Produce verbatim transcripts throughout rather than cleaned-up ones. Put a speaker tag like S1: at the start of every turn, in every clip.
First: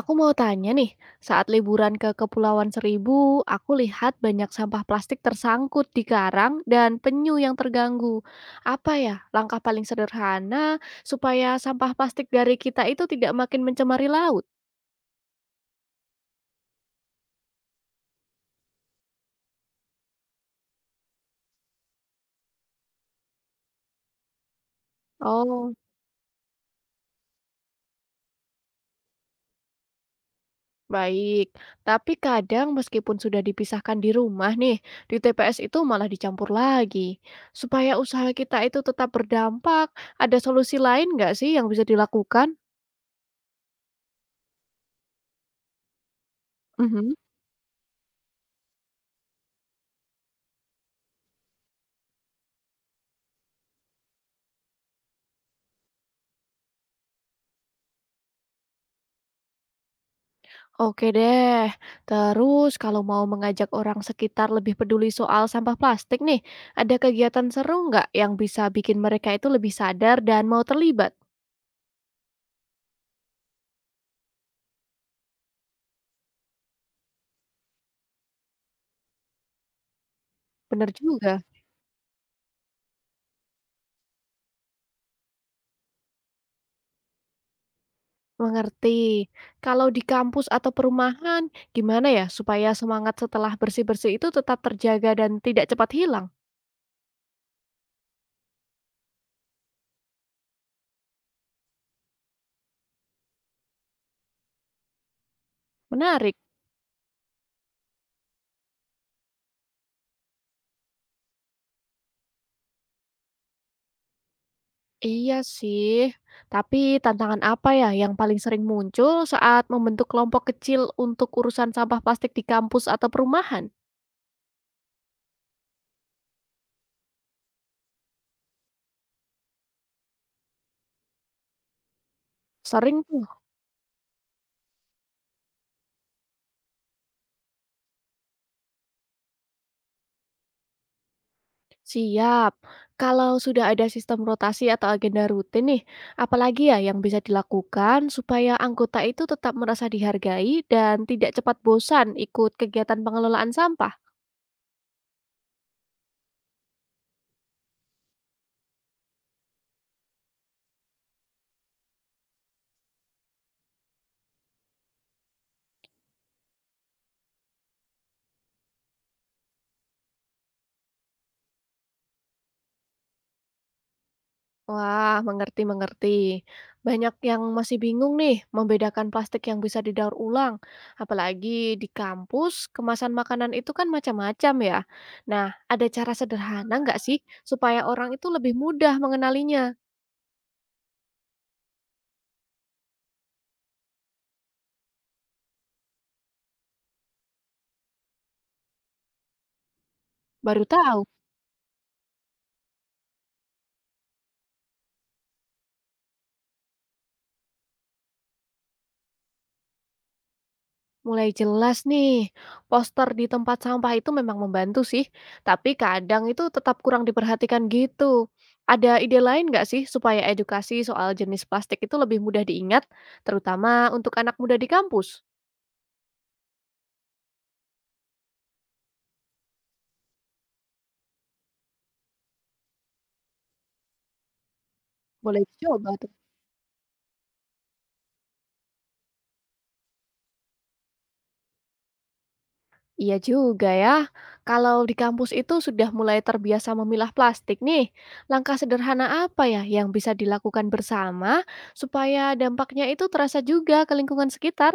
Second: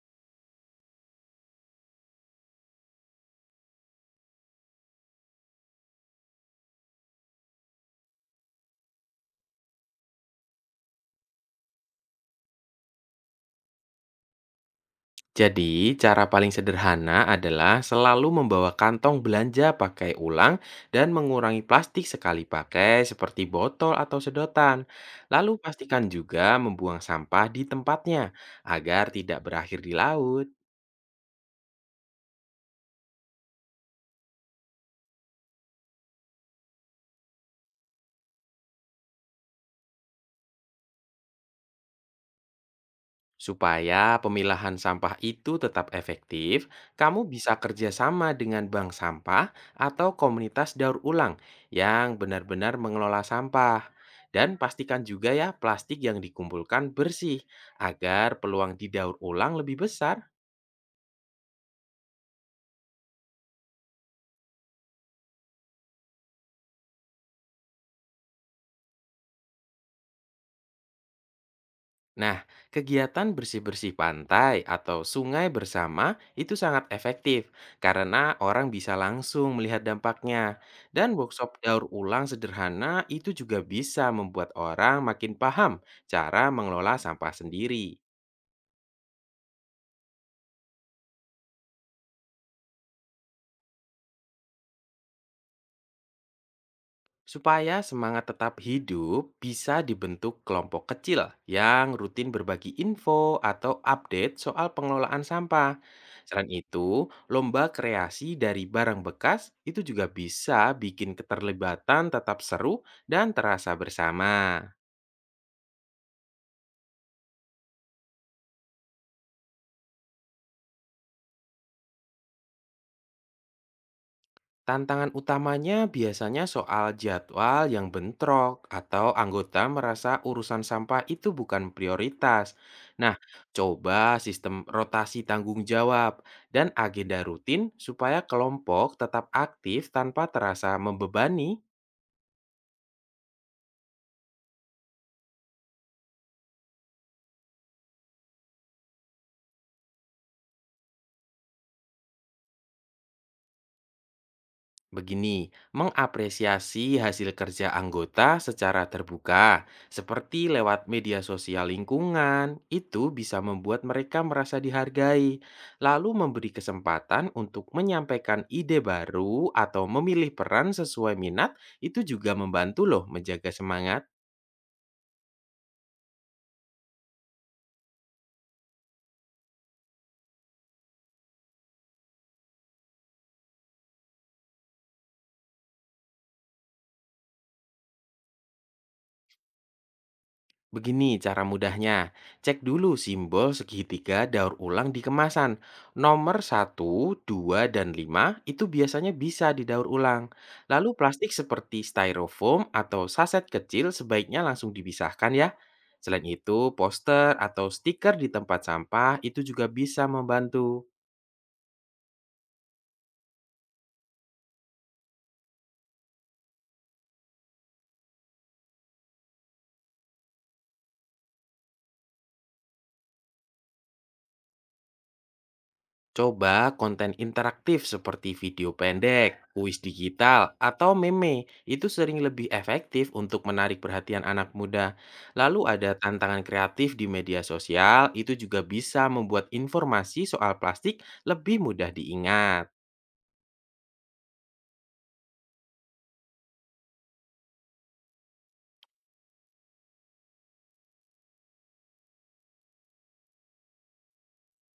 S1: Aku mau tanya nih, saat liburan ke Kepulauan Seribu, aku lihat banyak sampah plastik tersangkut di karang dan penyu yang terganggu. Apa ya langkah paling sederhana supaya sampah plastik dari kita itu tidak makin mencemari laut?
S2: Jadi, cara paling sederhana adalah selalu membawa kantong belanja pakai ulang dan mengurangi plastik sekali pakai seperti botol atau sedotan. Lalu
S1: Oh,
S2: pastikan juga membuang sampah di tempatnya agar tidak berakhir di laut.
S1: baik. Tapi kadang meskipun sudah dipisahkan di rumah nih, di T P S itu malah dicampur lagi. Supaya usaha kita itu tetap berdampak, ada solusi lain nggak sih yang bisa dilakukan?
S2: Supaya pemilahan sampah itu tetap efektif,
S1: Mhm.
S2: kamu bisa kerjasama dengan bank sampah atau komunitas daur ulang yang benar-benar mengelola sampah. Dan pastikan juga ya plastik yang dikumpulkan bersih agar peluang didaur ulang lebih besar.
S1: Oke deh. Terus kalau mau mengajak orang sekitar lebih peduli soal sampah plastik nih, ada kegiatan seru nggak yang bisa bikin mereka itu lebih sadar dan mau terlibat?
S2: Nah, kegiatan bersih-bersih pantai atau sungai bersama itu sangat efektif karena orang bisa langsung melihat dampaknya.
S1: Bener
S2: Dan
S1: juga.
S2: workshop daur ulang sederhana itu juga bisa membuat orang makin paham cara mengelola sampah sendiri.
S1: Mengerti. Kalau di kampus atau perumahan, gimana ya supaya semangat setelah bersih-bersih itu tetap terjaga dan tidak cepat hilang?
S2: Supaya semangat tetap hidup, bisa dibentuk kelompok kecil yang rutin berbagi info atau update soal pengelolaan sampah.
S1: Menarik.
S2: Selain itu, lomba kreasi dari barang bekas itu juga bisa bikin keterlibatan tetap seru dan terasa bersama.
S1: Iya sih. Tapi tantangan apa ya yang paling sering muncul saat membentuk kelompok kecil untuk urusan sampah plastik di kampus atau perumahan?
S2: Tantangan utamanya biasanya soal jadwal yang bentrok atau anggota merasa urusan sampah itu bukan prioritas.
S1: Sering
S2: Nah,
S1: tuh,
S2: coba sistem rotasi tanggung jawab dan agenda rutin supaya kelompok tetap aktif tanpa terasa membebani.
S1: siap. Kalau sudah ada sistem rotasi atau agenda rutin nih, apalagi ya yang bisa dilakukan supaya anggota itu tetap merasa dihargai dan tidak cepat bosan ikut kegiatan pengelolaan sampah?
S2: Begini, mengapresiasi hasil kerja anggota secara terbuka, seperti lewat media sosial lingkungan, itu bisa membuat mereka merasa dihargai, lalu memberi kesempatan untuk menyampaikan ide baru atau memilih peran sesuai minat, itu juga membantu loh menjaga semangat.
S1: Wah, mengerti, mengerti. Banyak yang masih bingung nih membedakan plastik yang bisa didaur ulang. Apalagi di kampus, kemasan makanan itu kan macam-macam ya. Nah, ada cara sederhana nggak sih supaya orang itu lebih mudah mengenalinya?
S2: Begini cara mudahnya, cek dulu simbol segitiga daur ulang di kemasan. Nomor satu, dua dan lima itu biasanya bisa didaur ulang.
S1: Baru
S2: Lalu
S1: tahu.
S2: plastik seperti styrofoam atau saset kecil sebaiknya langsung dipisahkan ya. Selain itu, poster atau stiker di tempat sampah itu juga bisa membantu.
S1: Mulai jelas nih, poster di tempat sampah itu memang membantu sih, tapi kadang itu tetap kurang diperhatikan gitu. Ada ide lain nggak sih supaya edukasi soal jenis plastik itu lebih mudah diingat, terutama untuk anak muda di kampus?
S2: Coba konten interaktif seperti video pendek, kuis digital, atau meme itu sering lebih efektif untuk menarik perhatian anak muda.
S1: Boleh
S2: Lalu
S1: dicoba
S2: ada
S1: tuh.
S2: tantangan kreatif di media sosial, itu juga bisa membuat informasi soal plastik lebih mudah diingat.
S1: Iya juga ya, kalau di kampus itu sudah mulai terbiasa memilah plastik nih, langkah sederhana apa ya yang bisa dilakukan bersama supaya dampaknya itu terasa juga ke lingkungan sekitar?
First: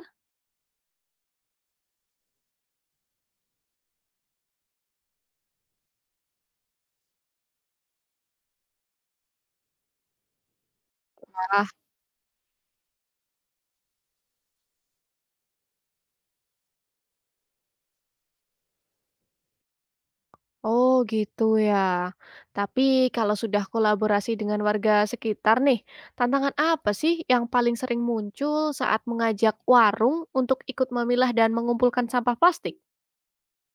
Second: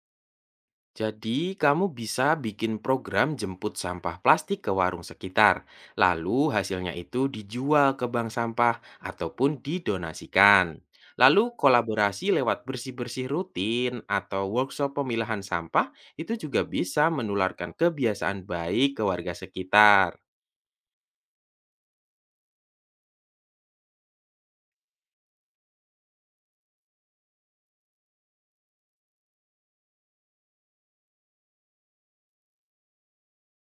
S2: Jadi, kamu bisa bikin program jemput sampah plastik ke warung sekitar. Lalu, hasilnya itu dijual ke bank sampah ataupun didonasikan. Lalu, kolaborasi lewat bersih-bersih rutin atau workshop pemilahan sampah itu juga bisa menularkan kebiasaan baik ke warga sekitar.
S1: Oh gitu ya. Tapi kalau sudah kolaborasi dengan warga sekitar nih, tantangan apa sih yang paling sering muncul saat mengajak warung untuk ikut memilah dan mengumpulkan sampah plastik?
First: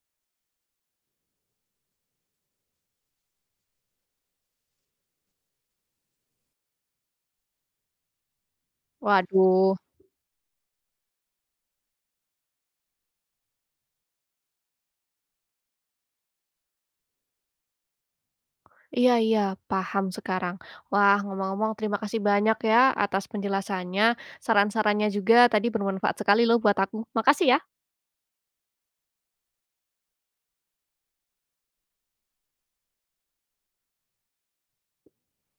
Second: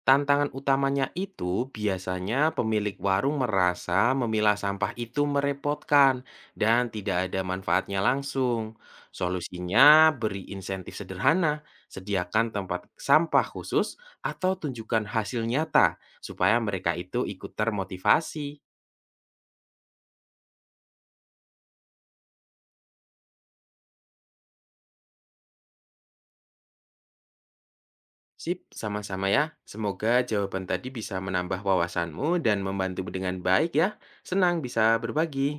S2: Tantangan utamanya itu biasanya pemilik warung merasa memilah sampah itu merepotkan dan tidak ada manfaatnya langsung.
S1: Waduh,
S2: Solusinya beri insentif sederhana, sediakan tempat sampah khusus atau tunjukkan hasil nyata supaya mereka itu ikut termotivasi.
S1: iya, iya, paham sekarang. Wah, ngomong-ngomong, terima kasih banyak ya atas penjelasannya. Saran-sarannya juga tadi bermanfaat sekali loh buat aku. Makasih ya.
S2: Sip, sama-sama ya. Semoga jawaban tadi bisa menambah wawasanmu dan membantu dengan baik ya. Senang bisa berbagi.